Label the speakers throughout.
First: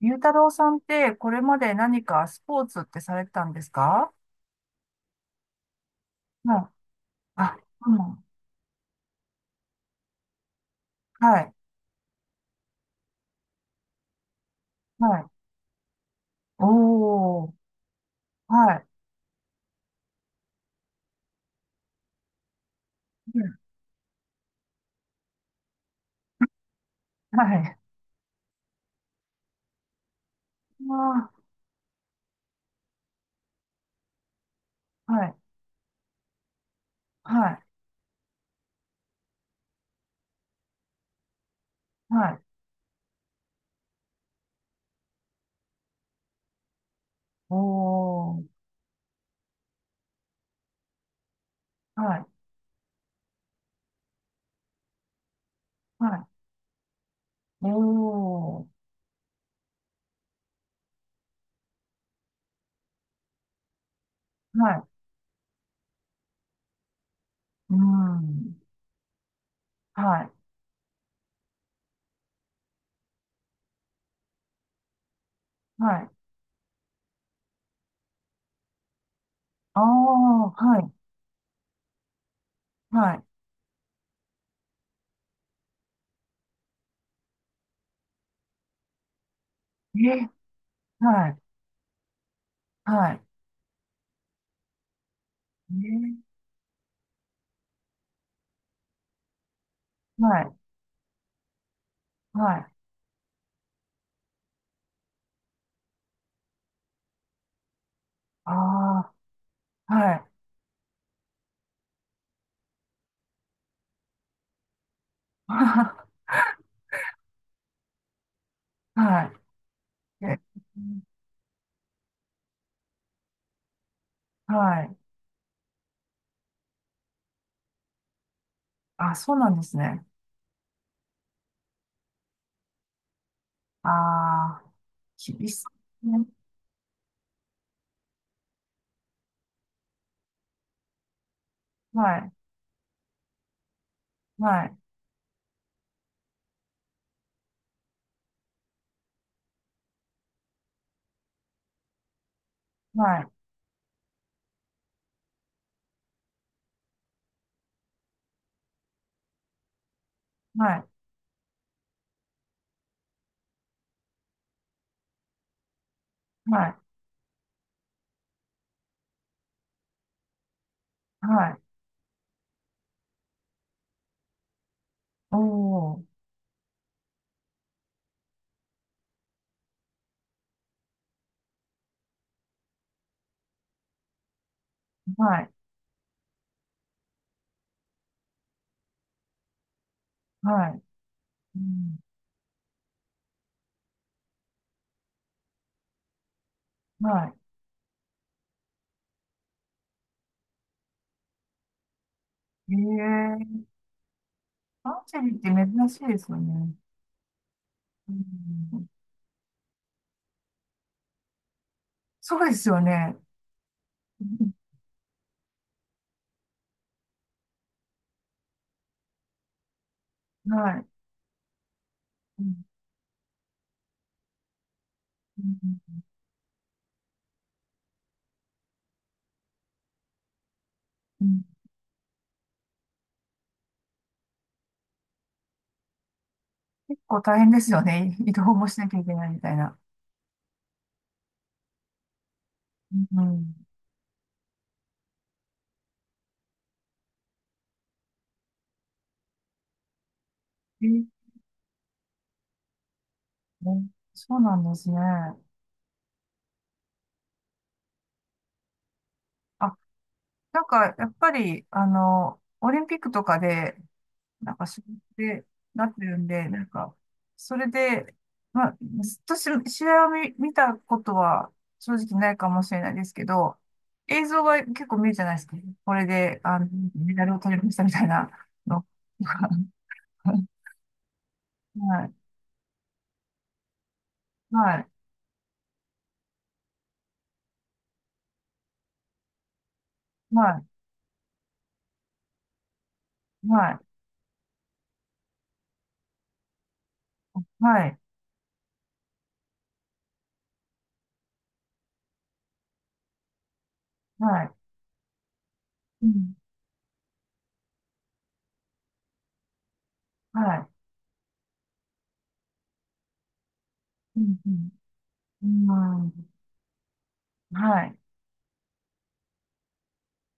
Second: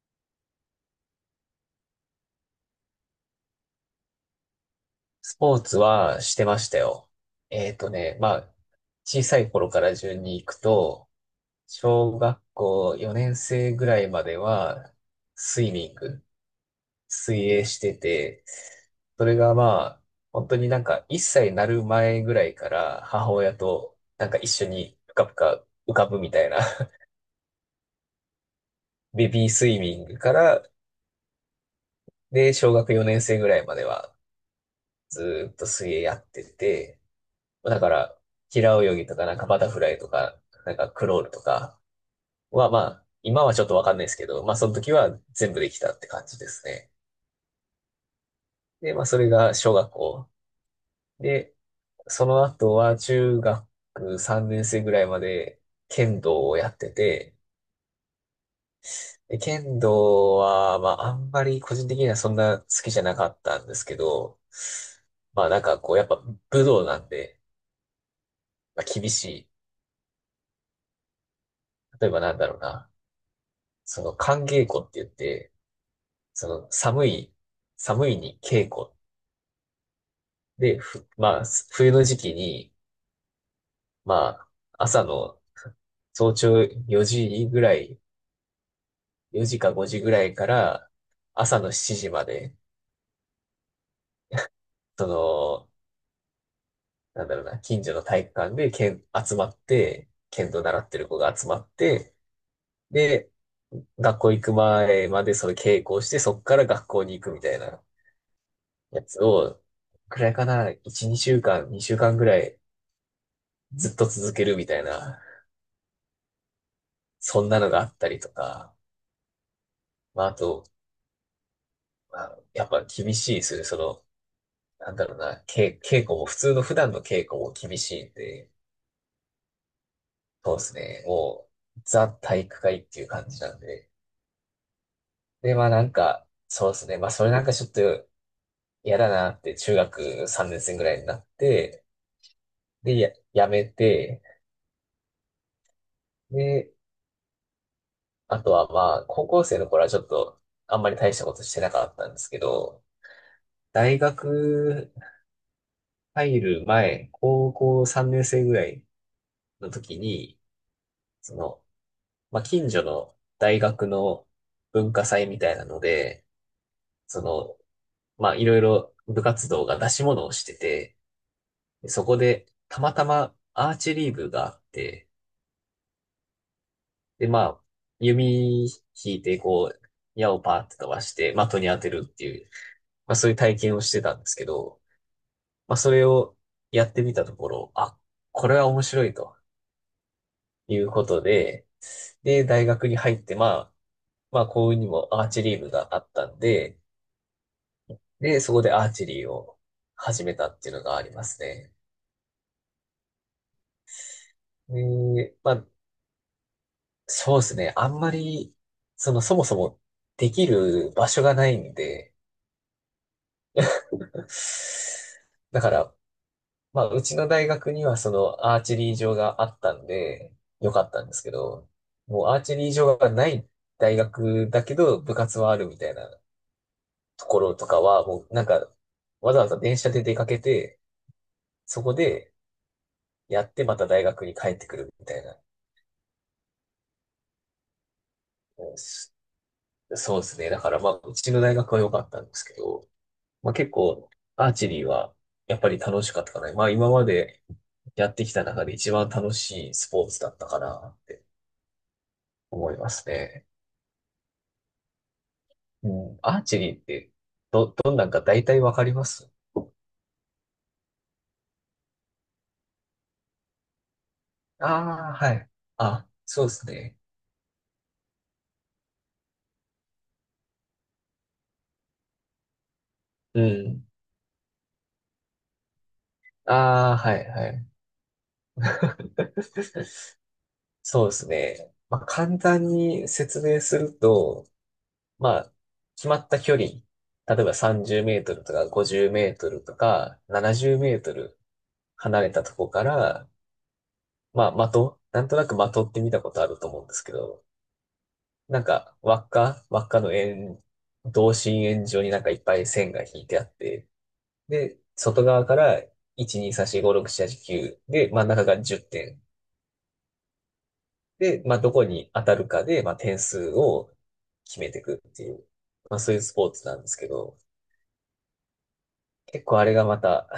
Speaker 1: ゆうたろうさんって、これまで何かスポーツってされてたんですか。
Speaker 2: スポーツはしてま
Speaker 1: はい。
Speaker 2: したよ。
Speaker 1: あ、
Speaker 2: えっと
Speaker 1: う
Speaker 2: ね、
Speaker 1: ん。
Speaker 2: まあ、小さい頃から順に行くと、
Speaker 1: はい。
Speaker 2: 小学校4年生ぐらいまでは、
Speaker 1: はい。
Speaker 2: スイミング、水
Speaker 1: おー。
Speaker 2: 泳してて、
Speaker 1: はい。
Speaker 2: それがまあ、本当になんか1歳になる前ぐらいから母
Speaker 1: う
Speaker 2: 親
Speaker 1: ん。
Speaker 2: となんか一緒にぷかぷか浮かぶみたいな
Speaker 1: はい。
Speaker 2: ベビースイミングから、
Speaker 1: あ
Speaker 2: で、小学4年生ぐらいまでは
Speaker 1: ー、
Speaker 2: ず
Speaker 1: はい。
Speaker 2: ーっと水泳やってて、
Speaker 1: は
Speaker 2: だ
Speaker 1: い。
Speaker 2: から、平泳ぎとか、なんかバタフライとか、なんかクロールとか
Speaker 1: はい。
Speaker 2: は、まあ、今はちょっとわかんないですけど、まあ、その時は全部できたって感じですね。
Speaker 1: おー。
Speaker 2: で、まあ、それが小学校。で、
Speaker 1: はい。
Speaker 2: その後は中学3年生ぐらいまで剣
Speaker 1: は
Speaker 2: 道をやってて、
Speaker 1: い。おー。
Speaker 2: で剣道は、まあ、あんまり個人的にはそんな好きじゃなかったんですけど、
Speaker 1: はい。
Speaker 2: まあ、なんかこう、やっぱ武道なんで、
Speaker 1: うん。
Speaker 2: まあ、厳しい。
Speaker 1: はい。
Speaker 2: 例えばなんだろうな。その、寒稽古って言って、
Speaker 1: はい。
Speaker 2: その寒い、寒いに稽古
Speaker 1: ああ、
Speaker 2: で、
Speaker 1: はい。
Speaker 2: まあ、冬の時期に、
Speaker 1: は
Speaker 2: まあ、朝の早朝4時ぐらい、4時か5時
Speaker 1: い。
Speaker 2: ぐら
Speaker 1: え
Speaker 2: いから
Speaker 1: ー、はい。
Speaker 2: 朝の7時まで、
Speaker 1: はい。
Speaker 2: その、
Speaker 1: え
Speaker 2: なんだろうな、近所の体育館で剣集まって、
Speaker 1: ー、は
Speaker 2: 剣
Speaker 1: い。
Speaker 2: 道習ってる子が集まって、
Speaker 1: はい。
Speaker 2: で、学校行く前までその稽古をして、そっから学校に行くみたいな
Speaker 1: あ
Speaker 2: やつを、
Speaker 1: ー。は
Speaker 2: く
Speaker 1: い。
Speaker 2: らいかな、1、2週間、2週間ぐらいずっと続けるみたいな そんなのがあったりとか、
Speaker 1: は
Speaker 2: ま
Speaker 1: い。
Speaker 2: あ、あ
Speaker 1: え
Speaker 2: と、まあ、やっぱ厳しいですよね。その、
Speaker 1: はいはいえはいはいああ、はい はいえ
Speaker 2: な
Speaker 1: は
Speaker 2: ん
Speaker 1: い。
Speaker 2: だろうな、稽古も、普通の普段の稽古も厳しいんで、
Speaker 1: あ、そうなんですね。
Speaker 2: そうですね。もう、ザ体育会っていう感じなんで。
Speaker 1: ああ、厳
Speaker 2: で、
Speaker 1: し
Speaker 2: まあなん
Speaker 1: いね。
Speaker 2: か、そうですね。まあそれなんかちょっと嫌だなって、中学3年生ぐらいになって、
Speaker 1: はい、
Speaker 2: で、やめて、
Speaker 1: はい、
Speaker 2: で、あとはまあ、高校生の頃はちょっと、あんまり大したことしてなかったんですけど、
Speaker 1: はい、
Speaker 2: 大学入る前、高校3年生ぐらい、の時に、
Speaker 1: はい、
Speaker 2: その、まあ、近所の大学の文化祭みたいなので、
Speaker 1: はい、
Speaker 2: その、まあ、いろいろ部活動が出し物をしてて、
Speaker 1: はい、
Speaker 2: でそこでたまたまアーチェリー部があって、
Speaker 1: おー、
Speaker 2: で、まあ、弓引いて、こう、矢をパーって飛ばして、的に当てるっていう、まあ、そういう体験をしてたんですけど、
Speaker 1: はい、
Speaker 2: まあ、それをやってみたところ、あ、これは面白いと
Speaker 1: は
Speaker 2: い
Speaker 1: い、
Speaker 2: うこと
Speaker 1: う
Speaker 2: で、
Speaker 1: ん、
Speaker 2: で、大学に入って、まあ、まあ、幸運にもアーチェリー部があったんで、
Speaker 1: は
Speaker 2: で、そこでアーチェリーを始めたっていうのがありますね。
Speaker 1: い。ええー。アーチェリ
Speaker 2: で、
Speaker 1: ーっ
Speaker 2: まあ、
Speaker 1: て珍しいですよね。
Speaker 2: そうですね。あんま
Speaker 1: う
Speaker 2: り、
Speaker 1: ん、
Speaker 2: その、そもそもできる場所がないんで、
Speaker 1: そうですよね。うん、
Speaker 2: だから、まあ、うちの大学にはそのアーチェリー場があったんで、よ
Speaker 1: は
Speaker 2: か
Speaker 1: い、
Speaker 2: ったんですけど、もうアー
Speaker 1: う
Speaker 2: チェ
Speaker 1: ん、
Speaker 2: リー場がない大学だけど、部活
Speaker 1: う
Speaker 2: はあるみた
Speaker 1: ん、
Speaker 2: いなところとかは、もうなんか、わざわざ電車で出かけて、
Speaker 1: うん。
Speaker 2: そこで、やってまた大学に帰ってくるみたいな。
Speaker 1: 結構大変ですよね。移動も
Speaker 2: う
Speaker 1: し
Speaker 2: ん
Speaker 1: なきゃい
Speaker 2: す
Speaker 1: けないみたいな。
Speaker 2: そうですね。だからまあ、うちの大学は良かったんですけど、
Speaker 1: う
Speaker 2: まあ
Speaker 1: ん、
Speaker 2: 結構、アーチェリーはやっぱり楽しかったかな。まあ今までやってきた中で一番楽しいスポーツだったか
Speaker 1: え
Speaker 2: なっ
Speaker 1: ー、
Speaker 2: て思いますね。
Speaker 1: ね、そうなんですね。
Speaker 2: うん。アーチェリーってどんなんか大体わかります？
Speaker 1: あ、なんか、やっぱり、あの、オリンピックとかで、なんか、そう
Speaker 2: ああー、は
Speaker 1: で、
Speaker 2: い。
Speaker 1: なって
Speaker 2: あ、
Speaker 1: るん
Speaker 2: そう
Speaker 1: で、
Speaker 2: で
Speaker 1: なん
Speaker 2: す
Speaker 1: か、
Speaker 2: ね。
Speaker 1: それで、まあ、ずっとし試合を見、見たことは正直ないかもしれないですけ
Speaker 2: う
Speaker 1: ど、
Speaker 2: ん。
Speaker 1: 映像が結構見るじゃないですか。これで、あの、
Speaker 2: ああ、は
Speaker 1: メダ
Speaker 2: い、
Speaker 1: ルを
Speaker 2: は
Speaker 1: 取り
Speaker 2: い。
Speaker 1: ましたみたいなのとか。はい、
Speaker 2: そうですね。まあ
Speaker 1: はい、
Speaker 2: 簡単に説明すると、まあ、決まった距離、例えば30メートルとか50メートルとか
Speaker 1: は
Speaker 2: 70
Speaker 1: い、
Speaker 2: メートル離れたとこから、
Speaker 1: はい、
Speaker 2: まあ、的、なんとなく的って見たことあると思うんですけど、
Speaker 1: はい、
Speaker 2: なんか、輪っか、輪っかの円、同心円状になんかいっぱい線が引いてあって、
Speaker 1: はい、
Speaker 2: で、外側から
Speaker 1: うん、
Speaker 2: 1、2、3、4、5、6、7、8、9で、真ん中が10点。
Speaker 1: は
Speaker 2: で、まあ、どこに当たるかで、まあ、点数を
Speaker 1: い、うん、
Speaker 2: 決めていくっていう、
Speaker 1: う
Speaker 2: まあ、
Speaker 1: ん、う
Speaker 2: そういう
Speaker 1: ん、
Speaker 2: スポーツなんですけど、
Speaker 1: はい。
Speaker 2: 結構あれがまた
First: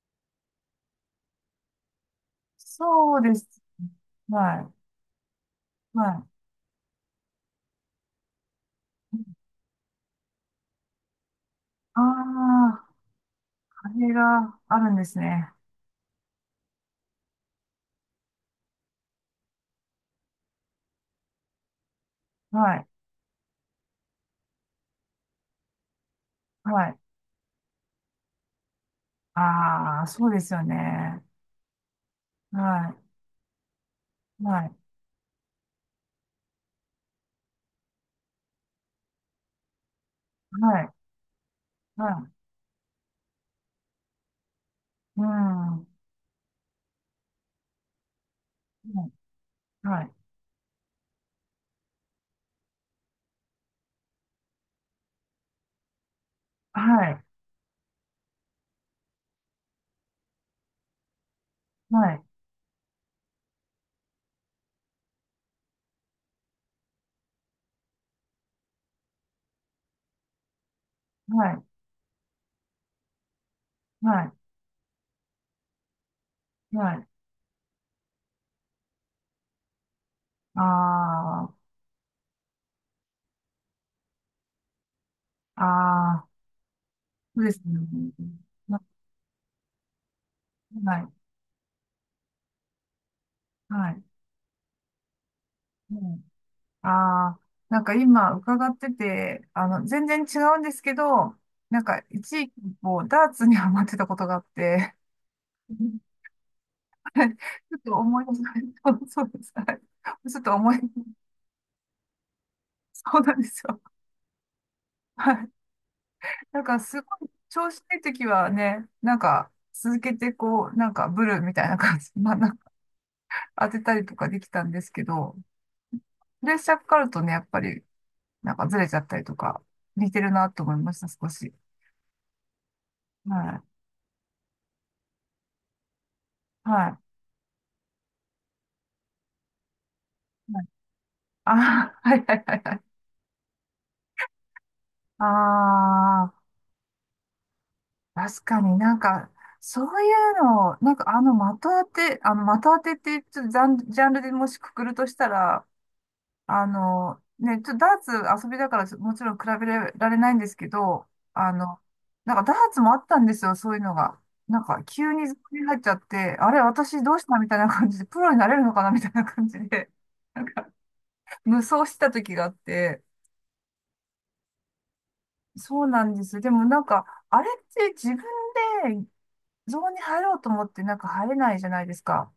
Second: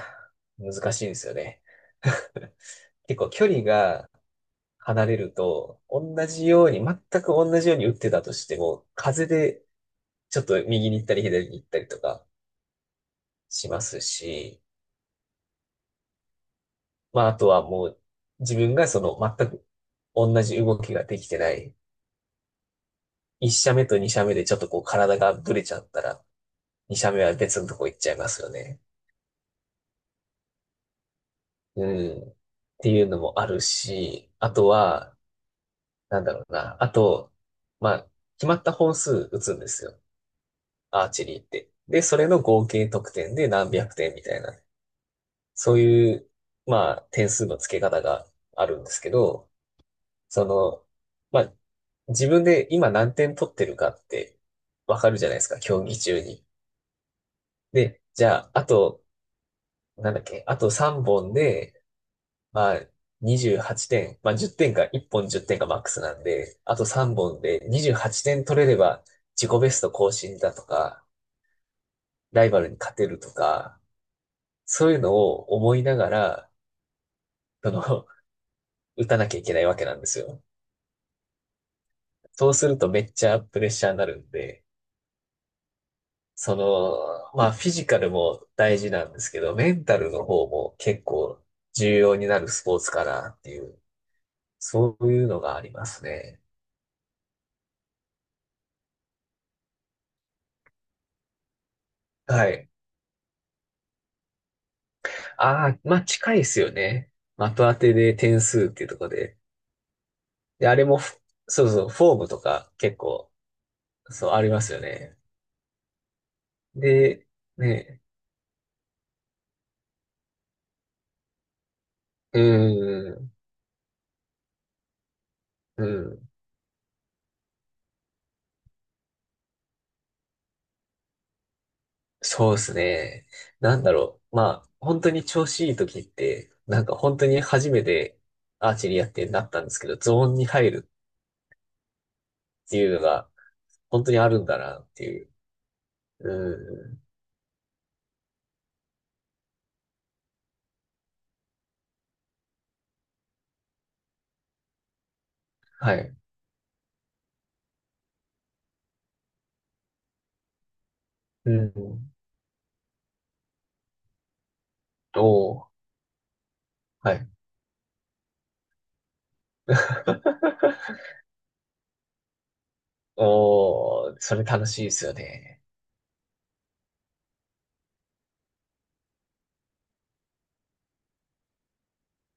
Speaker 2: 難しいんですよね。
Speaker 1: そ
Speaker 2: 結
Speaker 1: う
Speaker 2: 構
Speaker 1: で
Speaker 2: 距
Speaker 1: す。
Speaker 2: 離が
Speaker 1: は
Speaker 2: 離れると、
Speaker 1: い、
Speaker 2: 同
Speaker 1: はい。
Speaker 2: じように、全く同じように打ってたとしても、風でちょっと右に行ったり左に行ったり
Speaker 1: あ
Speaker 2: とか
Speaker 1: あ、
Speaker 2: しま
Speaker 1: あ
Speaker 2: す
Speaker 1: れが
Speaker 2: し、
Speaker 1: あるんですね。
Speaker 2: まああとはもう自分がその全く同じ動きができてない、
Speaker 1: はい。
Speaker 2: 一射目と二射目でちょっとこう体がぶれちゃったら、
Speaker 1: は
Speaker 2: 二
Speaker 1: い。
Speaker 2: 射目は別のとこ行っちゃいますよね。
Speaker 1: ああ、そうですよね。
Speaker 2: うん。って
Speaker 1: は
Speaker 2: いうのもあるし、
Speaker 1: い。
Speaker 2: あ
Speaker 1: は
Speaker 2: と
Speaker 1: い。
Speaker 2: は、なんだろうな。あと、まあ、決まった本数打つんですよ。
Speaker 1: はい。
Speaker 2: アーチェリーって。で、
Speaker 1: は
Speaker 2: それ
Speaker 1: い。
Speaker 2: の合計得点で何百点みたいな。
Speaker 1: うん。
Speaker 2: そう
Speaker 1: は
Speaker 2: いう、まあ、点数の付け方があるんですけ
Speaker 1: い。
Speaker 2: ど、
Speaker 1: はい。
Speaker 2: その、まあ、自分で今何点取ってるかってわかるじゃないですか、競技中に。で、じゃあ、あと、なんだっけ、あと3本で、
Speaker 1: はい。
Speaker 2: まあ、28点、まあ10点か、1本10点かマックスなんで、あと3本で28点取れれば自己ベスト更新だとか、
Speaker 1: はい。はい。
Speaker 2: ライバルに勝てるとか、
Speaker 1: は
Speaker 2: そういうのを思いながら、
Speaker 1: い。はい。
Speaker 2: その、打たなきゃいけないわけなんですよ。
Speaker 1: あ
Speaker 2: そうするとめっちゃプレッシャーになるんで、
Speaker 1: あ、ああ、
Speaker 2: その、
Speaker 1: そう
Speaker 2: ま
Speaker 1: で
Speaker 2: あ
Speaker 1: す
Speaker 2: フィ
Speaker 1: ね。
Speaker 2: ジカルも大
Speaker 1: な、
Speaker 2: 事なんですけど、メンタルの方も
Speaker 1: は
Speaker 2: 結
Speaker 1: い。
Speaker 2: 構重要になるスポーツかなっていう、
Speaker 1: はい。
Speaker 2: そういうのがありま
Speaker 1: う
Speaker 2: す
Speaker 1: ん、
Speaker 2: ね。
Speaker 1: ああ、なんか今伺ってて、あの、全然違うんですけど、なんか一
Speaker 2: は
Speaker 1: 時期
Speaker 2: い。
Speaker 1: こう、ダーツにハマってたことがあって、
Speaker 2: ああ、ま
Speaker 1: ち
Speaker 2: あ近いですよね。的当
Speaker 1: ょっ
Speaker 2: て
Speaker 1: と
Speaker 2: で
Speaker 1: 思い出し、
Speaker 2: 点数っていうとこ ろ
Speaker 1: そう
Speaker 2: で。
Speaker 1: です。はい、ちょっと
Speaker 2: で、
Speaker 1: 思
Speaker 2: あ
Speaker 1: い、
Speaker 2: れもフ、そうそう、フォームとか結
Speaker 1: そう
Speaker 2: 構、
Speaker 1: なんですよ。
Speaker 2: そう、ありますよ ね。
Speaker 1: はい。なんかすご
Speaker 2: で、
Speaker 1: い調子いい
Speaker 2: ね、
Speaker 1: 時はね、なんか続けてこう、なんかブルみたいな感じ、まあ
Speaker 2: う
Speaker 1: なんか
Speaker 2: ーん、
Speaker 1: 当てたりとかできたんですけど、
Speaker 2: うん、
Speaker 1: プレッシャーかかるとね、やっぱりなんかずれちゃったりとか、似てるなと思いました、少し。
Speaker 2: そうですね。
Speaker 1: は
Speaker 2: なんだろう。まあ、本当に調子いい時って、
Speaker 1: い。
Speaker 2: なん
Speaker 1: は
Speaker 2: か
Speaker 1: い。
Speaker 2: 本当に初めてアーチェリーやってなったんですけど、ゾーンに
Speaker 1: はい、
Speaker 2: 入る
Speaker 1: あー、はいはいはい
Speaker 2: っ
Speaker 1: は
Speaker 2: て
Speaker 1: い。
Speaker 2: いうのが、本当にあるんだなってい
Speaker 1: あ
Speaker 2: う。
Speaker 1: あ、
Speaker 2: うん、
Speaker 1: 確かになんか、そういうのを、なんかあの的当て、あの的当てってちょっとジャン、ジャンルでもしくくるとしたら、
Speaker 2: はい。
Speaker 1: あの、ね、ちょっとダーツ遊びだからちょもちろん比べられないんですけど、
Speaker 2: う
Speaker 1: あの、
Speaker 2: ん、
Speaker 1: なんかダーツもあったんですよ、そういうのが。なんか急にゾー
Speaker 2: お
Speaker 1: ンに
Speaker 2: ー、
Speaker 1: 入っちゃって、あれ、私ど
Speaker 2: は
Speaker 1: うし
Speaker 2: い。
Speaker 1: たみたいな感じで、プロになれるのかなみたいな感じで、なんか無双してた時があって、
Speaker 2: おー、それ楽しいですよね。
Speaker 1: そうなんです。でもなんか、あれって自分でゾーンに入ろうと思ってなんか入れないじゃないですか。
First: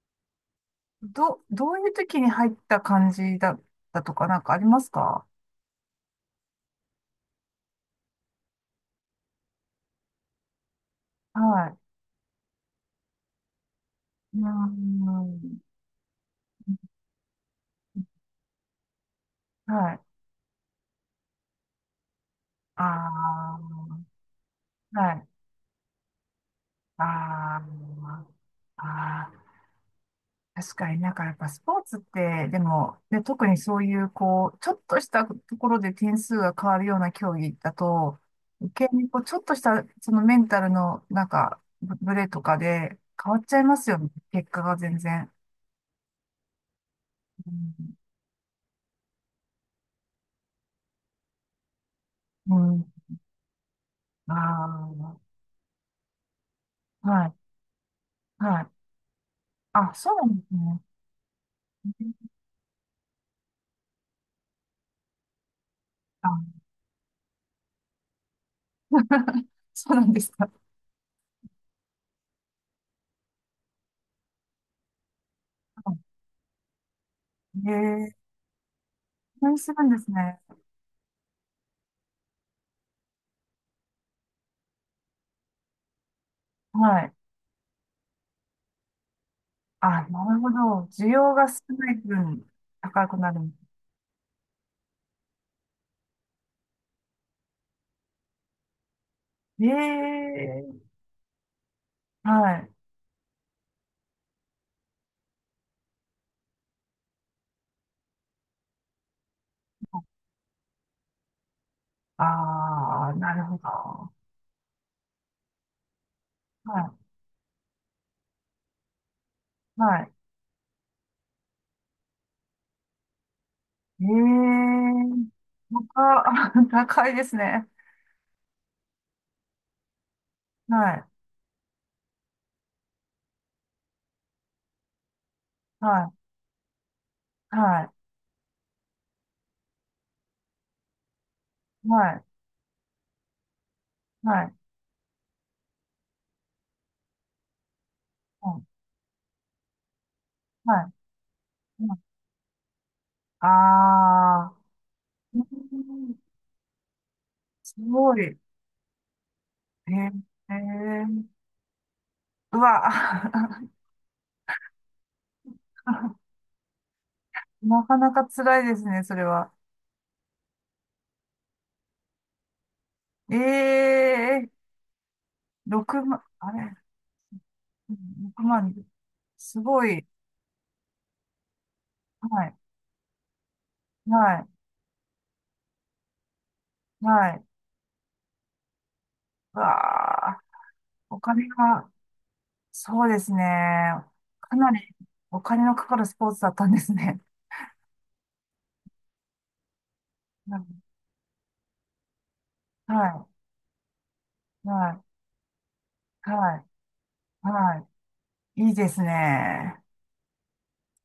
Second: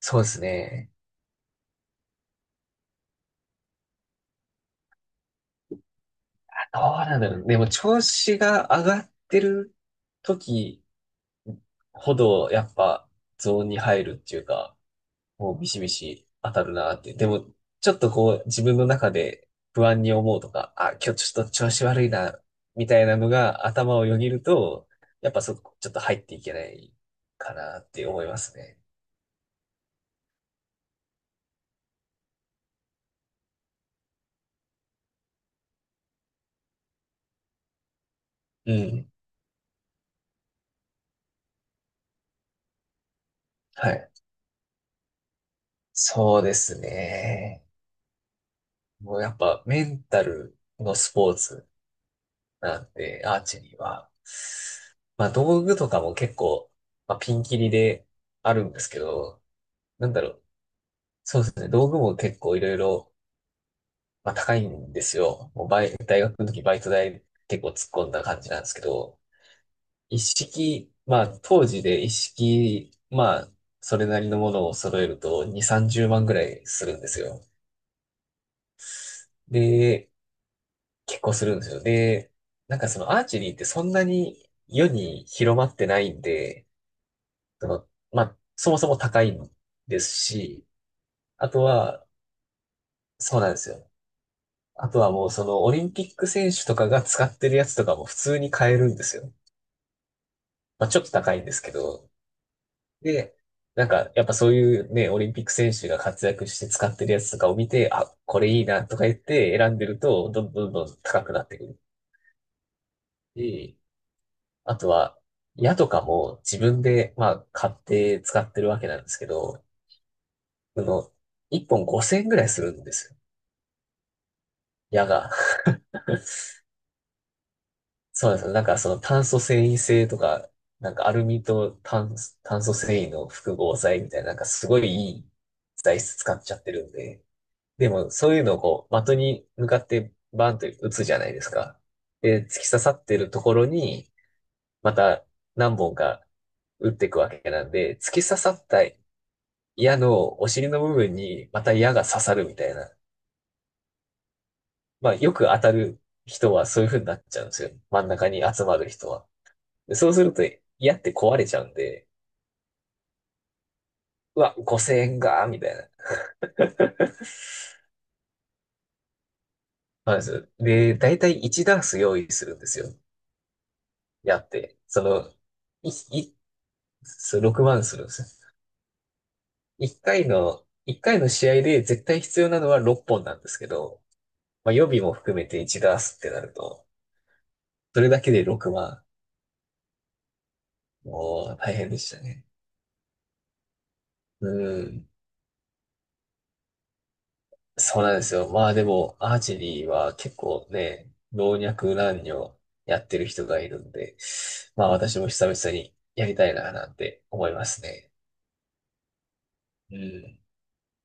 Speaker 2: そうですね。
Speaker 1: ど、どういう時に入った感じだったとかなんかありますか。
Speaker 2: どうなんだろう。でも調子が上がってる時
Speaker 1: はい。
Speaker 2: ほど、やっぱゾーンに入るって
Speaker 1: うー
Speaker 2: いうか、もう
Speaker 1: ん。
Speaker 2: ビシビシ当たるなって。でも、ちょっとこう自分の中で不
Speaker 1: はい。
Speaker 2: 安に思うとか、あ、今日ちょっと調子悪いな、み
Speaker 1: あ
Speaker 2: たいなのが頭をよぎると、
Speaker 1: あ、はい。
Speaker 2: やっぱそこちょっと入っていけない
Speaker 1: あ
Speaker 2: か
Speaker 1: あ、
Speaker 2: なって思
Speaker 1: ま、
Speaker 2: いますね。
Speaker 1: あ、あ、確かになんかやっぱスポーツって、でも、で、特にそういう、こう、ちょっとしたところで点数が変わるような競技だと、余
Speaker 2: う
Speaker 1: 計
Speaker 2: ん。
Speaker 1: にこう、ちょっとした、そのメンタルの、なんか、ブブレとかで変わっちゃいます
Speaker 2: は
Speaker 1: よね。
Speaker 2: い。
Speaker 1: 結果が全然。
Speaker 2: そうですね。
Speaker 1: う
Speaker 2: もうやっぱメンタルのスポーツ
Speaker 1: ん。う
Speaker 2: なん
Speaker 1: ん、
Speaker 2: で、アーチェリーは。
Speaker 1: あ
Speaker 2: まあ道具とかも結構、
Speaker 1: あ、
Speaker 2: まあ、
Speaker 1: はい、
Speaker 2: ピンキリであ
Speaker 1: は
Speaker 2: る
Speaker 1: い。
Speaker 2: んですけど、
Speaker 1: あ、
Speaker 2: な
Speaker 1: そ
Speaker 2: ん
Speaker 1: う
Speaker 2: だ
Speaker 1: な
Speaker 2: ろ
Speaker 1: んで
Speaker 2: う。
Speaker 1: すね。
Speaker 2: そうですね。道具も結構いろいろ、まあ、高いんですよ。もう大学の
Speaker 1: あ、
Speaker 2: 時バイト代結構突っ込んだ感じなんですけど、
Speaker 1: そうなん
Speaker 2: 一
Speaker 1: ですか。
Speaker 2: 式、まあ当時で一式、まあそれなりのものを揃えると2、30万ぐらいするんですよ。
Speaker 1: へえ、そうするんです
Speaker 2: で、
Speaker 1: ね。
Speaker 2: 結構するんですよ。で、なんかそのアーチェリーってそんなに世に広まってないんで、
Speaker 1: はい。
Speaker 2: その、まあ、そもそも高いんで
Speaker 1: あ、
Speaker 2: す
Speaker 1: なるほ
Speaker 2: し、
Speaker 1: ど。需要が
Speaker 2: あ
Speaker 1: 少
Speaker 2: と
Speaker 1: ない
Speaker 2: は、
Speaker 1: 分、高くな
Speaker 2: そ
Speaker 1: る。
Speaker 2: うなんですよ。あとはもうそのオリンピック選手とかが使ってるやつとかも普通に買えるんですよ。
Speaker 1: ええ、
Speaker 2: まあ、ちょっと高いんですけど。
Speaker 1: はい。
Speaker 2: で、なんかやっぱそういうね、オリンピック選手が活躍して使ってるやつとかを見て、あ、これいいなとか言って選んでると、どんどんどんどん高くなってくる
Speaker 1: ああ、なるほ
Speaker 2: し。
Speaker 1: ど。
Speaker 2: あとは、矢とかも自分
Speaker 1: は
Speaker 2: で、まあ、買って使ってるわけなんですけど、
Speaker 1: い、はい。
Speaker 2: その、1本5000円ぐらいするんですよ。
Speaker 1: ええ、
Speaker 2: 矢が。
Speaker 1: 高、高いですね。
Speaker 2: そうなんですよ。なんかその炭素繊維性とか、
Speaker 1: は
Speaker 2: なんか
Speaker 1: い、
Speaker 2: アルミと炭素繊維の複合材みたいな、なんかすごいいい材
Speaker 1: は
Speaker 2: 質使っちゃってるんで。
Speaker 1: い、は
Speaker 2: で
Speaker 1: い、
Speaker 2: もそういうのをこう、的に向かってバンと打つじゃないですか。
Speaker 1: はい、
Speaker 2: で、突き刺さってるところに、
Speaker 1: はい、
Speaker 2: また何本か打っていくわけなんで、突き刺さった矢のお尻の
Speaker 1: はい、
Speaker 2: 部分にまた矢
Speaker 1: はい。
Speaker 2: が刺さるみたいな。
Speaker 1: ああ
Speaker 2: まあ、よ
Speaker 1: ー、う
Speaker 2: く当たる
Speaker 1: ん、
Speaker 2: 人はそういう風になっちゃうんですよ。
Speaker 1: す
Speaker 2: 真ん
Speaker 1: ごい。
Speaker 2: 中
Speaker 1: え
Speaker 2: に集まる人は。
Speaker 1: え、
Speaker 2: でそうすると矢って
Speaker 1: ええ、
Speaker 2: 壊れちゃうんで、
Speaker 1: うわ、
Speaker 2: うわ、5000円が、みたいな。
Speaker 1: なかなか辛いですね、それは。
Speaker 2: まず、で、だいたい1ダース用意するんですよ。
Speaker 1: え
Speaker 2: 矢っ
Speaker 1: え、
Speaker 2: て。その、
Speaker 1: 六
Speaker 2: い、
Speaker 1: 6万、
Speaker 2: い、
Speaker 1: あれ
Speaker 2: そう6万するんです
Speaker 1: 6万人。すご
Speaker 2: よ。1
Speaker 1: い。
Speaker 2: 回の、一回の試合で絶対必
Speaker 1: は
Speaker 2: 要
Speaker 1: い。
Speaker 2: なのは6本なんですけど、
Speaker 1: は
Speaker 2: まあ、予備も含めて1ダースってなると、
Speaker 1: い。はい。
Speaker 2: それだけで6万。
Speaker 1: うわあ、お金
Speaker 2: もう大変
Speaker 1: が、
Speaker 2: でしたね。
Speaker 1: そうですね。
Speaker 2: う
Speaker 1: かなり
Speaker 2: ん。
Speaker 1: お金のかかるスポーツだったんですね。
Speaker 2: そうなんですよ。まあでも、アーチェリーは結
Speaker 1: う
Speaker 2: 構
Speaker 1: ん、
Speaker 2: ね、老若男女やってる
Speaker 1: は
Speaker 2: 人がいるんで、
Speaker 1: い。
Speaker 2: まあ
Speaker 1: はい。
Speaker 2: 私も久々にやりたい
Speaker 1: はい。
Speaker 2: ななんて思います
Speaker 1: は
Speaker 2: ね。
Speaker 1: い。いいですね。
Speaker 2: うん。